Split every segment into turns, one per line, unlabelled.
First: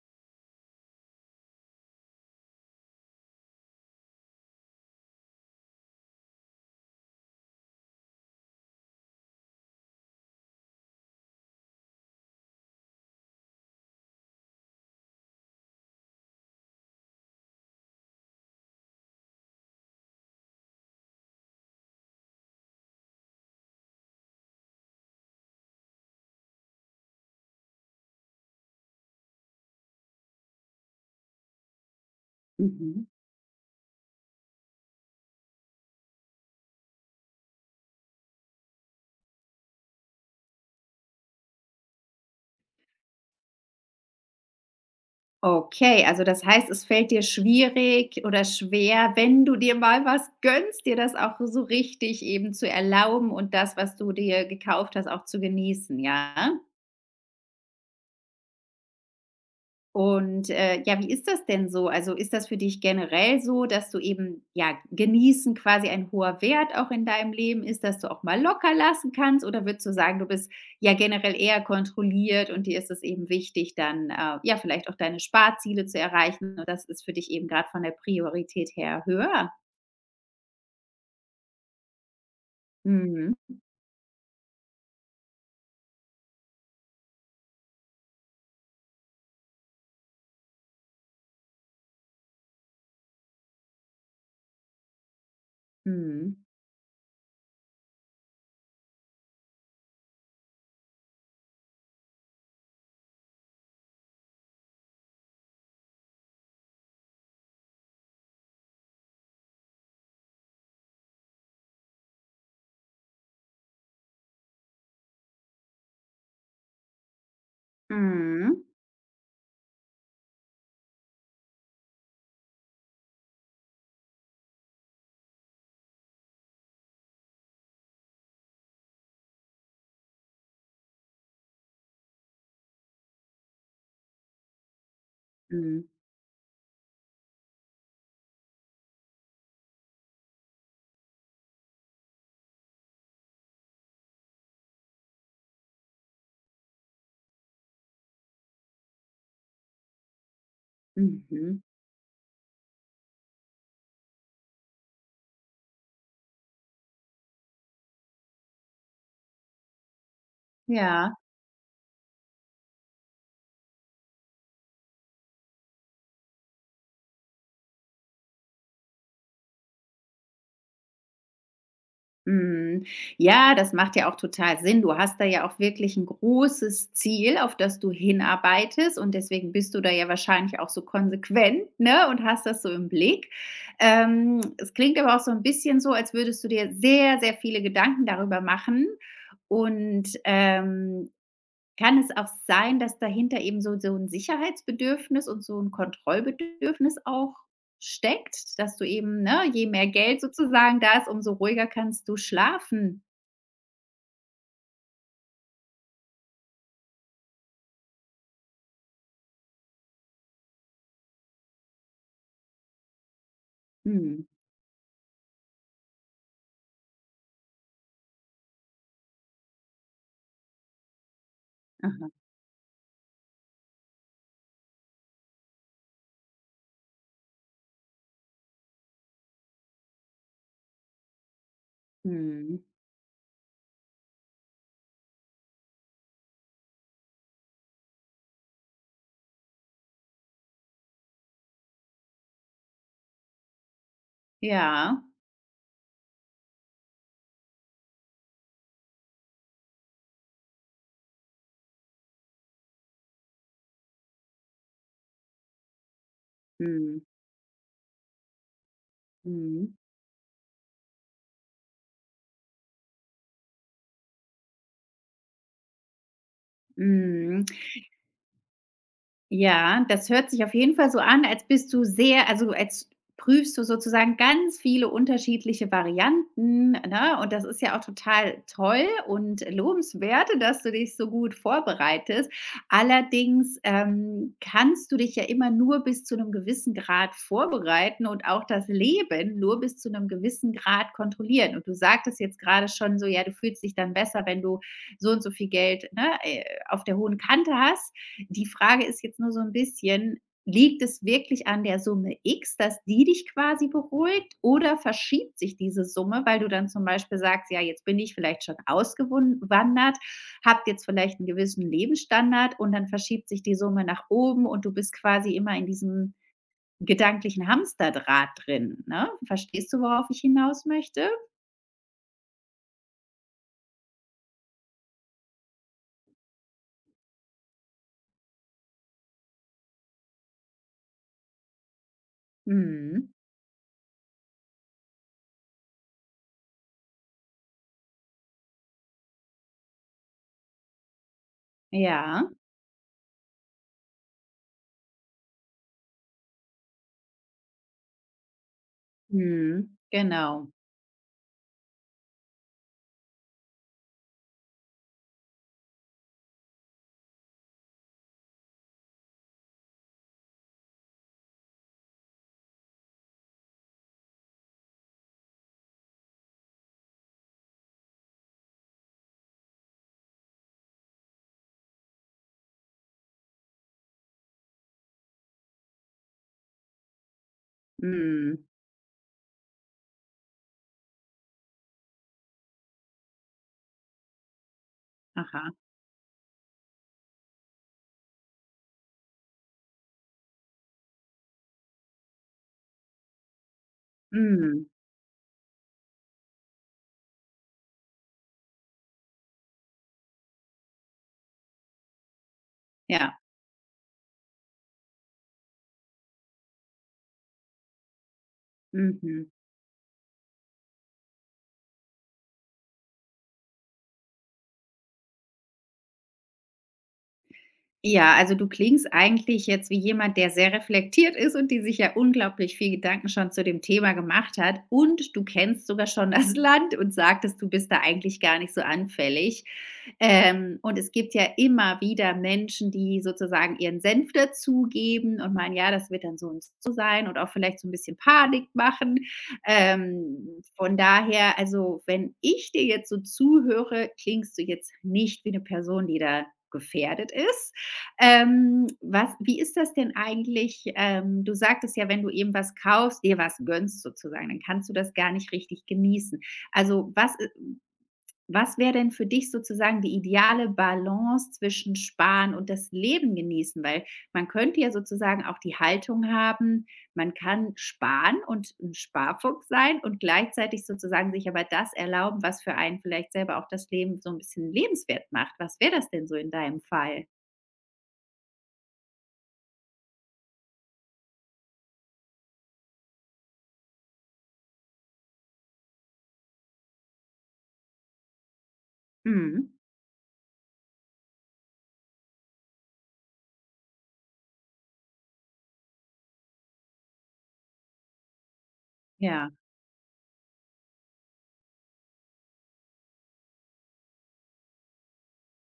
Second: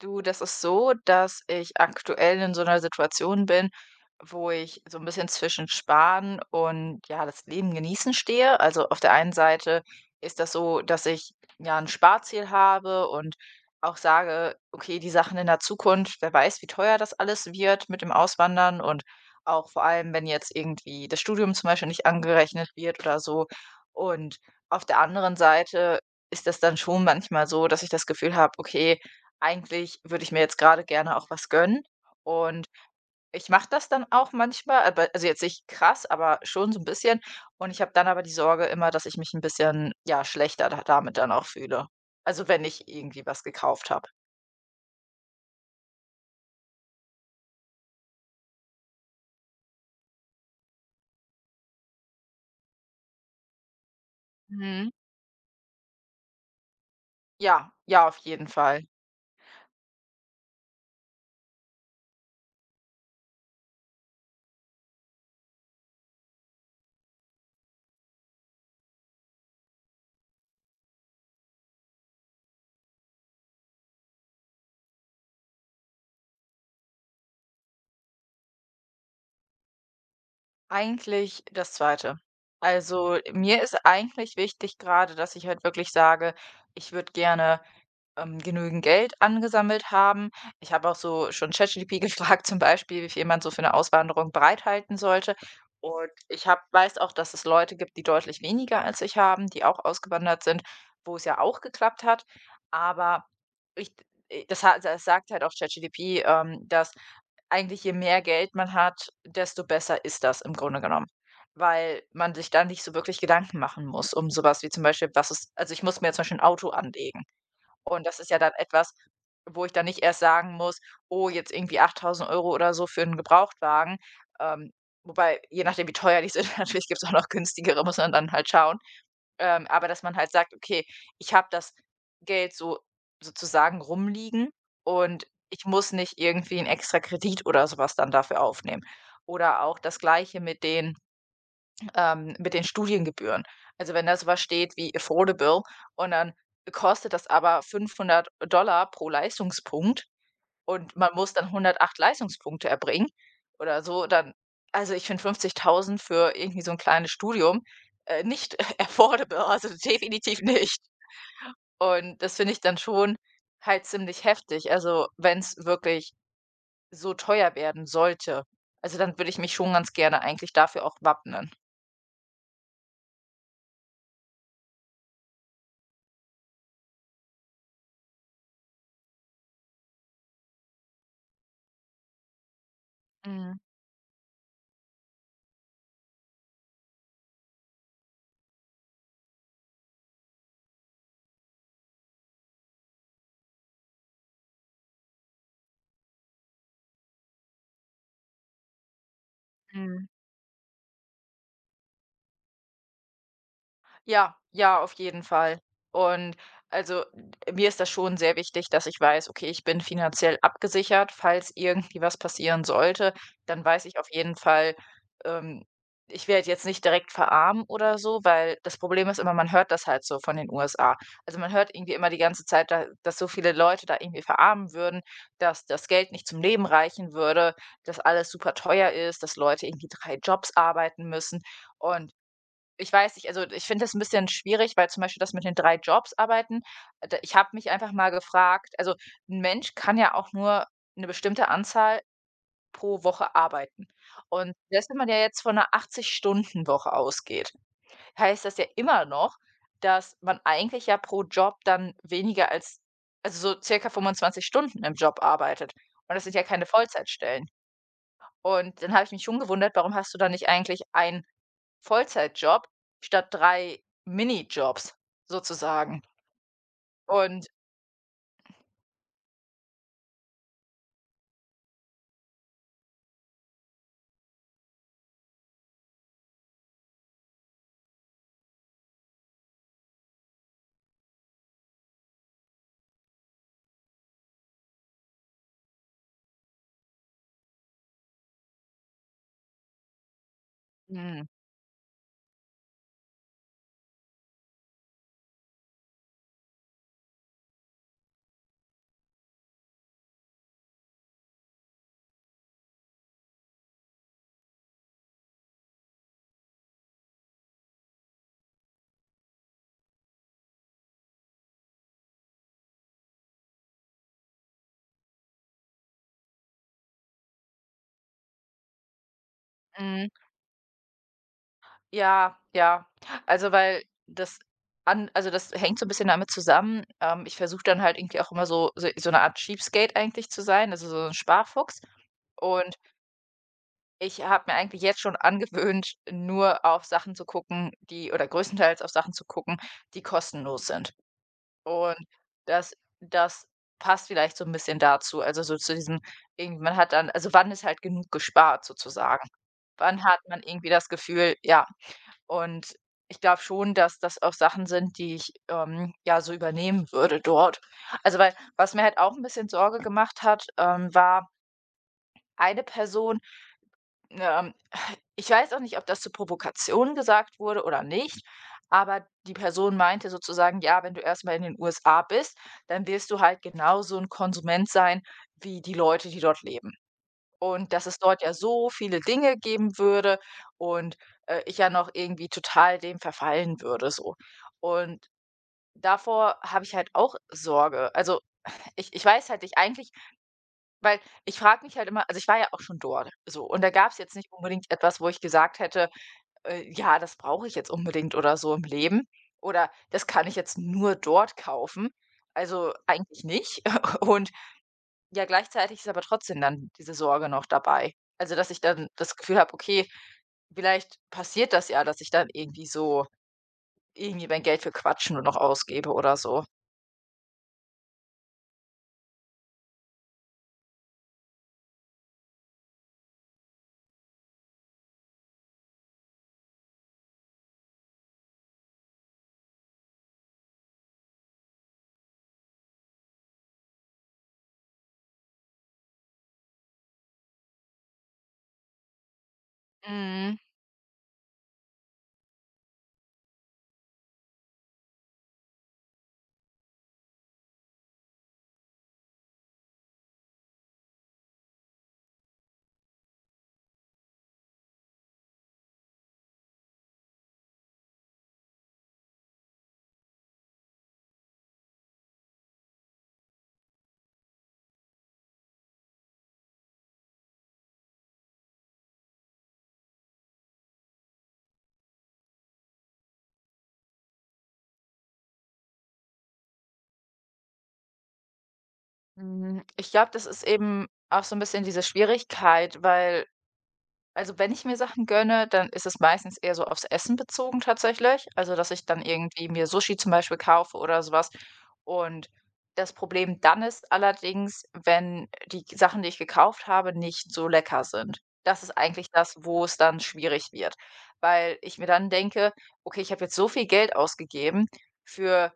Du, das ist so, dass ich aktuell in so einer Situation bin, wo ich so ein bisschen zwischen Sparen und, ja, das Leben genießen stehe. Also, auf der einen Seite ist das so, dass ich, ja, ein Sparziel habe und auch sage: „Okay, die Sachen in der Zukunft, wer weiß, wie teuer das alles wird mit dem Auswandern“ und auch vor allem, wenn jetzt irgendwie das Studium zum Beispiel nicht angerechnet wird oder so. Und auf der anderen Seite ist das dann schon manchmal so, dass ich das Gefühl habe: „Okay, eigentlich würde ich mir jetzt gerade gerne auch was gönnen und
Mhm.
ich mache das dann auch manchmal, aber also jetzt nicht krass, aber schon so ein bisschen und ich habe dann aber die Sorge immer, dass ich mich ein bisschen, ja, schlechter da damit dann auch fühle. Also, wenn ich irgendwie was gekauft habe.
Okay, also das heißt, es fällt dir schwierig oder schwer, wenn du dir mal was gönnst, dir das auch so richtig eben zu erlauben und das, was du dir
Mhm.
gekauft hast, auch zu genießen, ja?
Ja, ja, auf jeden Fall.
Und, ja, wie ist das denn so? Also, ist das für dich generell so, dass du eben, ja, genießen quasi ein hoher Wert auch in deinem Leben ist, dass du auch mal locker lassen kannst? Oder würdest du sagen, du bist ja generell eher kontrolliert und dir ist es eben wichtig, dann, ja, vielleicht auch deine Sparziele zu erreichen und das ist für dich eben gerade von der Priorität her höher?
Eigentlich das Zweite. Also,
Mhm.
mir ist eigentlich wichtig gerade, dass ich halt wirklich sage, ich würde gerne genügend Geld angesammelt haben. Ich habe auch so schon ChatGPT gefragt zum Beispiel, wie viel man so für eine Auswanderung bereithalten sollte. Und
Mhm.
ich habe weiß auch, dass es Leute gibt, die deutlich weniger als ich haben, die auch ausgewandert sind, wo es ja auch geklappt hat. Aber ich das ha das sagt halt auch ChatGPT, dass eigentlich je mehr Geld man hat, desto besser ist das im Grunde genommen, weil man sich da nicht so wirklich Gedanken machen muss um sowas wie zum Beispiel, was ist also, ich muss mir jetzt zum Beispiel 'n Auto anlegen. Und das ist ja dann
Mhm.
etwas, wo ich dann nicht erst sagen muss: „Oh, jetzt irgendwie 8.000 Euro oder so für einen Gebrauchtwagen.“ Ähm, wobei, je nachdem, wie teuer die sind, natürlich gibt es auch noch günstigere, muss man dann halt schauen. Aber dass man halt sagt: „Okay, ich habe das Geld so sozusagen rumliegen und ich
Mhm.
muss nicht irgendwie einen extra Kredit oder sowas dann dafür aufnehmen.“ Oder auch das Gleiche mit den Studiengebühren. Also, wenn da so was steht wie affordable und dann kostet das aber 500 pro Leistungspunkt und man muss dann
Mhm.
108 Leistungspunkte erbringen oder so, dann also, ich finde 50.000 für irgendwie so ein kleines Studium, nicht affordable, also, definitiv nicht.
Ja.
Und das finde ich dann schon halt ziemlich heftig, also, wenn es wirklich so teuer werden sollte. Also, dann würde ich mich schon ganz gerne eigentlich dafür auch wappnen.
Mhm. Ja, das macht ja auch total Sinn. Du hast da ja auch wirklich ein großes Ziel, auf das du hinarbeitest und deswegen bist du da ja wahrscheinlich auch so konsequent, ne, und hast das so im Blick.
Mhm,
Es klingt aber auch so ein bisschen so, als würdest du dir sehr, sehr viele Gedanken darüber machen und, kann es auch sein, dass dahinter eben so ein Sicherheitsbedürfnis und so ein Kontrollbedürfnis auch steckt, dass du eben, ne, je mehr
mhm.
Geld sozusagen da ist, umso ruhiger kannst du schlafen?
Ja, ja, auf jeden Fall. Und also mir ist das schon sehr wichtig, dass ich weiß, okay, ich bin finanziell abgesichert. Falls irgendwie was passieren sollte, dann weiß ich auf
Mhm.
jeden Fall, ähm, ich werde jetzt nicht direkt verarmen oder so, weil das Problem ist immer, man hört das halt so von den USA. Also man hört irgendwie
Aha.
immer die ganze Zeit, da, dass so viele Leute da irgendwie verarmen würden, dass das Geld nicht zum Leben reichen würde, dass alles super teuer ist, dass Leute irgendwie drei Jobs arbeiten müssen. Und
Mhm.
ich weiß nicht, also, ich finde das ein bisschen schwierig, weil zum Beispiel das mit den 3 Jobs arbeiten d ich habe mich einfach mal gefragt also, ein Mensch kann ja auch nur eine bestimmte Anzahl pro Woche arbeiten. Und selbst wenn
Ja.
man ja jetzt von einer 80-Stunden-Woche ausgeht, heißt das ja immer noch, dass man eigentlich ja pro Job dann weniger als also, so circa 25 Stunden im Job arbeitet. Und das sind ja keine
Mhm.
Vollzeitstellen. Und dann habe ich mich schon
Mhm.
gewundert, warum hast du da nicht eigentlich ein Vollzeitjob statt 3 Minijobs sozusagen.
Mhm.
Und
Ja, das hört sich auf jeden Fall so an, als bist du sehr also, als prüfst du sozusagen ganz viele unterschiedliche Varianten, ne? Und das ist ja auch total toll und lobenswert, dass du dich so gut vorbereitest. Allerdings, kannst du dich ja immer nur bis zu einem gewissen Grad vorbereiten und auch das Leben nur bis zu einem gewissen Grad
mhm,
kontrollieren. Und du sagtest jetzt gerade schon so: „Ja, du fühlst dich dann besser, wenn du so und so viel Geld, ne, auf der hohen Kante hast.“ Die Frage ist jetzt nur so ein bisschen, liegt es wirklich an der Summe X, dass die dich quasi beruhigt oder verschiebt sich diese Summe, weil du dann zum Beispiel sagst: „Ja, jetzt bin ich vielleicht schon ausgewandert, jetzt vielleicht einen gewissen Lebensstandard und dann verschiebt sich die Summe nach oben und du bist quasi immer in diesem gedanklichen Hamsterdraht drin“, ne? Verstehst du, worauf
mhm,
ich hinaus möchte?
ja, ja. Also, weil das an also, das hängt so ein bisschen damit zusammen, ich versuche dann halt irgendwie auch immer so 'ne Art Cheapskate eigentlich zu sein, also, so ein Sparfuchs. Und
Mhm.
ich habe mir eigentlich jetzt schon angewöhnt, nur auf Sachen zu gucken, die oder größtenteils auf Sachen zu gucken, die kostenlos sind. Und
Ja.
das das passt vielleicht so ein bisschen dazu, also so zu diesem irgendwie man hat dann also wann ist halt genug gespart sozusagen?
Mhm.
Wann hat man
Genau.
irgendwie das Gefühl ja, und ich glaube schon, dass das auch Sachen sind, die ich, ja, so übernehmen würde dort. Also, weil was mir halt auch ein bisschen Sorge gemacht hat, war eine Person, ähm ich weiß auch nicht, ob das zur Provokation gesagt wurde oder nicht, aber die Person meinte sozusagen: „Ja, wenn du erst mal in den USA bist, dann wirst du halt genauso ein Konsument sein wie die Leute, die dort leben.“ Und dass es dort ja
Mhm.
so viele Dinge geben würde und, ich ja noch irgendwie total dem verfallen würde so. Und
Aha.
davor habe ich halt auch Sorge. Also, ich weiß halt nicht eigentlich weil ich frage mich halt immer also, ich war ja auch schon dort so und da gab es jetzt nicht
Mhm.
unbedingt etwas, wo ich gesagt hätte: ja, das brauche ich jetzt unbedingt oder so im Leben oder das kann ich jetzt nur dort kaufen. Also,
Ja.
eigentlich nicht. Und ja, gleichzeitig ist aber trotzdem dann diese Sorge noch dabei. Also, dass ich dann das
Mhm.
Gefühl habe, okay, vielleicht passiert das ja, dass ich dann irgendwie so irgendwie mein Geld für Quatschen nur noch ausgebe oder so.
Ja, also du klingst eigentlich jetzt wie jemand, der sehr reflektiert ist und die sich ja unglaublich viel Gedanken schon zu dem Thema gemacht hat. Und du kennst sogar schon das Land und sagtest, du bist da eigentlich gar nicht so anfällig. Und es gibt ja immer wieder Menschen, die sozusagen ihren Senf dazugeben und meinen, ja, das wird dann so und so sein und auch vielleicht so ein bisschen Panik machen.
Mhm.
Von daher, also wenn ich dir jetzt so zuhöre, klingst du jetzt nicht wie eine Person, die da gefährdet ist, was wie ist das denn eigentlich? Du sagtest ja, wenn du eben was kaufst dir was gönnst sozusagen, dann kannst du das gar nicht richtig genießen. Also, was wäre denn für dich sozusagen die ideale Balance zwischen Sparen und das Leben genießen? Weil man könnte ja sozusagen auch die Haltung haben, man kann sparen und ein Sparfuchs sein und gleichzeitig sozusagen sich aber das erlauben, was für einen vielleicht selber auch das Leben so ein bisschen lebenswert macht. Was wäre das denn so in deinem Fall?
Hm, ich glaube, das ist eben auch so ein bisschen diese Schwierigkeit, weil also, wenn ich mir Sachen gönne, dann ist es meistens eher so aufs Essen bezogen tatsächlich. Also, dass ich dann irgendwie
Mhm,
mir Sushi zum Beispiel kaufe oder so was. Und das Problem dann ist allerdings, wenn die Sachen, die ich gekauft habe, nicht so lecker sind. Das ist eigentlich
ja.
das, wo es dann schwierig wird, weil ich mir dann denke: „Okay, ich habe jetzt so viel Geld ausgegeben für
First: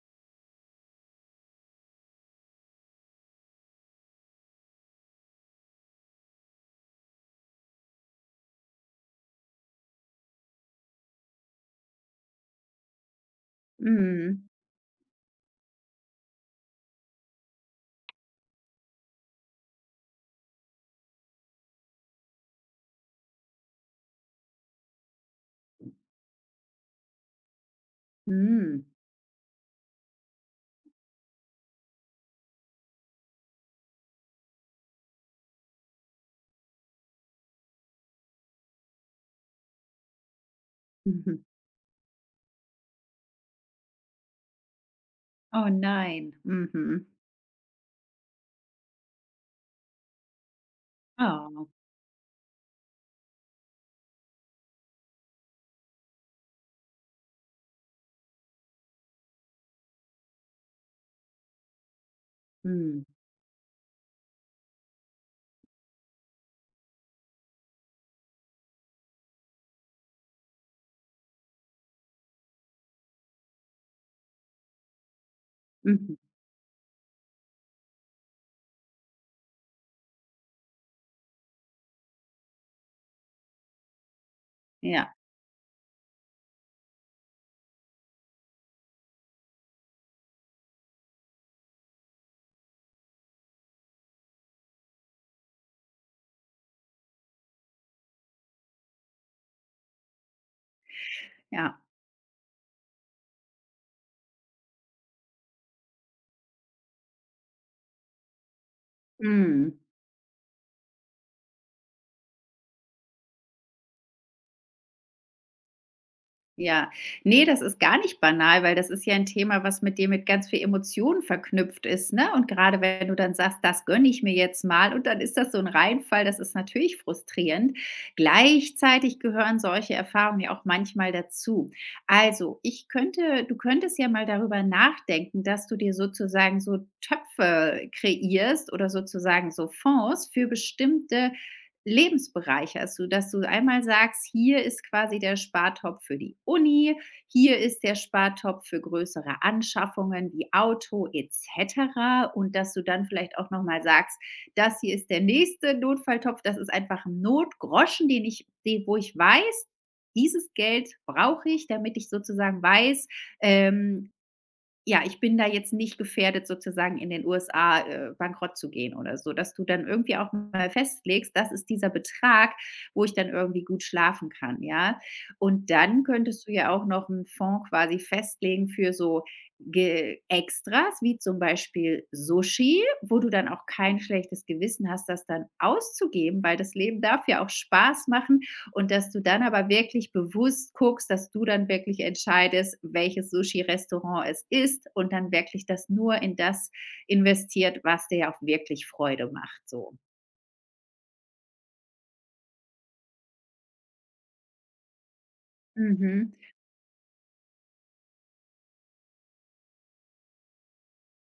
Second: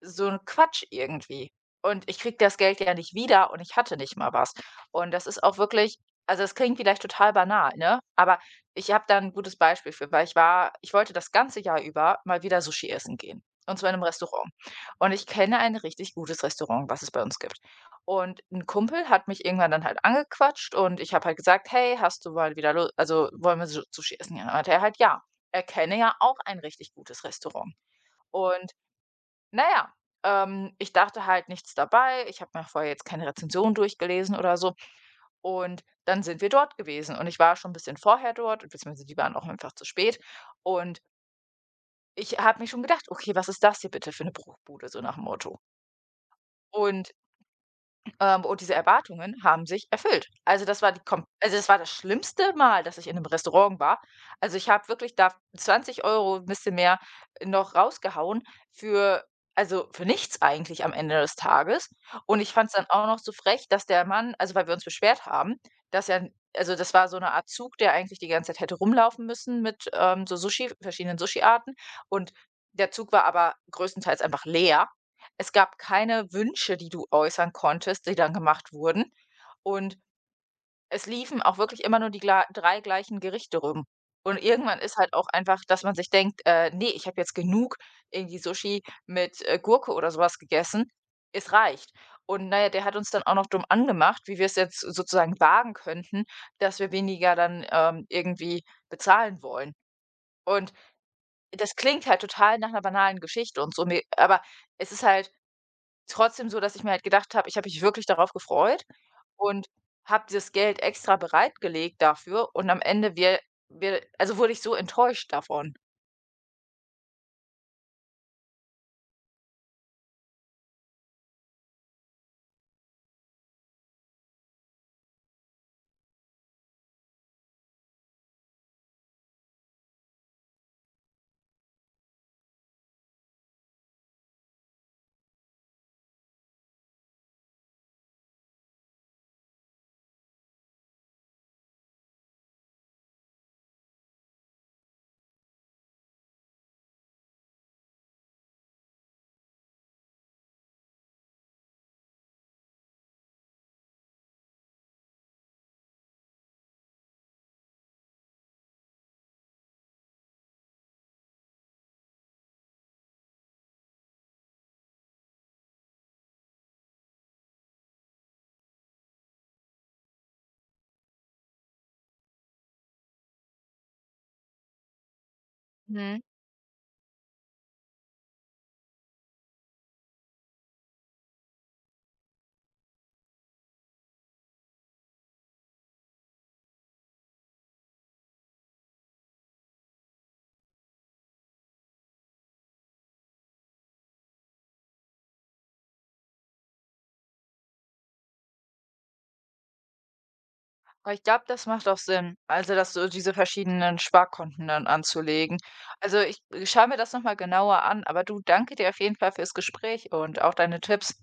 so 'n Quatsch irgendwie und ich kriege das Geld ja nicht wieder und ich hatte nicht mal was.“ Und das ist auch wirklich also, es klingt vielleicht total banal, ne? Aber ich habe da ein gutes Beispiel für, weil ich wollte das ganze Jahr über mal wieder Sushi essen gehen, und zwar in 'nem
Mhm.
Restaurant. Und ich kenne ein richtig gutes Restaurant, was es bei uns gibt. Und ein Kumpel hat mich irgendwann dann halt angequatscht und ich habe halt gesagt: „Hey, hast du mal wieder Lust? Also, wollen wir Su Sushi essen gehen?“ Und meinte er halt: „Ja.“ Er kenne ja auch ein richtig gutes Restaurant.
Mhm.
Und
Mhm.
naja, ich dachte halt nichts dabei. Ich habe mir vorher jetzt keine Rezension durchgelesen oder so. Und dann sind wir dort gewesen und ich war schon ein bisschen vorher dort, beziehungsweise die waren auch einfach zu spät. Und ich habe mir schon gedacht: „Okay, was ist das hier bitte für eine Bruchbude“, so nach dem Motto.
Oh nein. Mhm.
Und und diese Erwartungen haben sich erfüllt. Also, das war die kom also,
Oh.
das war das schlimmste Mal, dass ich in 'nem Restaurant war. Also, ich habe wirklich da 20 Euro 'n bisschen mehr noch rausgehauen für also, für nichts eigentlich am Ende des Tages. Und ich fand's dann
Mhm.
auch noch so frech, dass der Mann also, weil wir uns beschwert haben, dass er also, das war so 'ne Art Zug, der eigentlich die ganze Zeit hätte rumlaufen müssen mit, so Sushi verschiedenen Sushiarten. Und der Zug war aber größtenteils einfach leer. Es gab
Mhm.
keine Wünsche, die du äußern konntest, die dann gemacht wurden. Und es liefen auch wirklich immer nur die gla drei gleichen Gerichte rum. Und irgendwann ist
Ja,
halt auch einfach, dass man sich denkt, ne, ich habe jetzt genug irgendwie Sushi mit, Gurke oder sowas gegessen. Es reicht. Und naja, der hat uns dann auch noch dumm angemacht, wie wir es jetzt sozusagen wagen könnten, dass wir weniger dann, irgendwie bezahlen wollen. Und das
ja.
klingt halt total nach einer banalen Geschichte und so, mir aber es ist halt trotzdem so, dass ich mir halt gedacht habe, ich habe mich wirklich darauf gefreut und
Mhm.
habe dieses Geld extra bereitgelegt dafür und am Ende wir wir also, wurde ich so enttäuscht davon.
Ja. Nee, das ist gar nicht banal, weil das ist ja ein Thema, was mit dir mit ganz viel Emotionen verknüpft ist, ne? Und gerade wenn du dann sagst: „Das gönne ich mir jetzt mal“ und dann ist das so ein Reinfall, das ist natürlich frustrierend. Gleichzeitig gehören solche Erfahrungen ja auch manchmal dazu. Also, ich könnte du könntest ja mal darüber nachdenken, dass du dir sozusagen so Töpfe kreierst oder sozusagen so Fonds für bestimmte lebensbereicherst, sodass du einmal sagst: „Hier ist quasi der Spartopf für die Uni, hier ist der Spartopf für größere Anschaffungen wie Auto et cetera.“ Und dass du dann vielleicht auch noch mal sagst: „Das hier ist der nächste Notfalltopf, das ist einfach ein Notgroschen, den wo ich weiß, dieses Geld brauche ich, damit ich sozusagen weiß, ähm, ja, ich bin da jetzt nicht gefährdet, sozusagen in den USA, bankrott zu gehen oder so, dass du dann irgendwie auch mal festlegst, das ist dieser Betrag, wo ich dann irgendwie gut schlafen kann, ja? Und dann
Mhm.
könntest du ja auch noch einen Fonds quasi festlegen für so Ge Extras, wie zum Beispiel Sushi, wo du dann auch kein schlechtes Gewissen hast, das dann auszugeben, weil das Leben darf ja auch Spaß machen und dass du dann aber wirklich bewusst guckst, dass du dann wirklich entscheidest, welches Sushi-Restaurant es ist und dann wirklich das nur in das investiert, was dir ja auch wirklich Freude macht, so.
Aber ich glaube, das macht auch Sinn, also, dass so diese verschiedenen Sparkonten dann anzulegen. Also,
Mhm.
ich schaue mir das noch mal genauer an, aber du, danke dir auf jeden Fall fürs Gespräch und auch deine Tipps.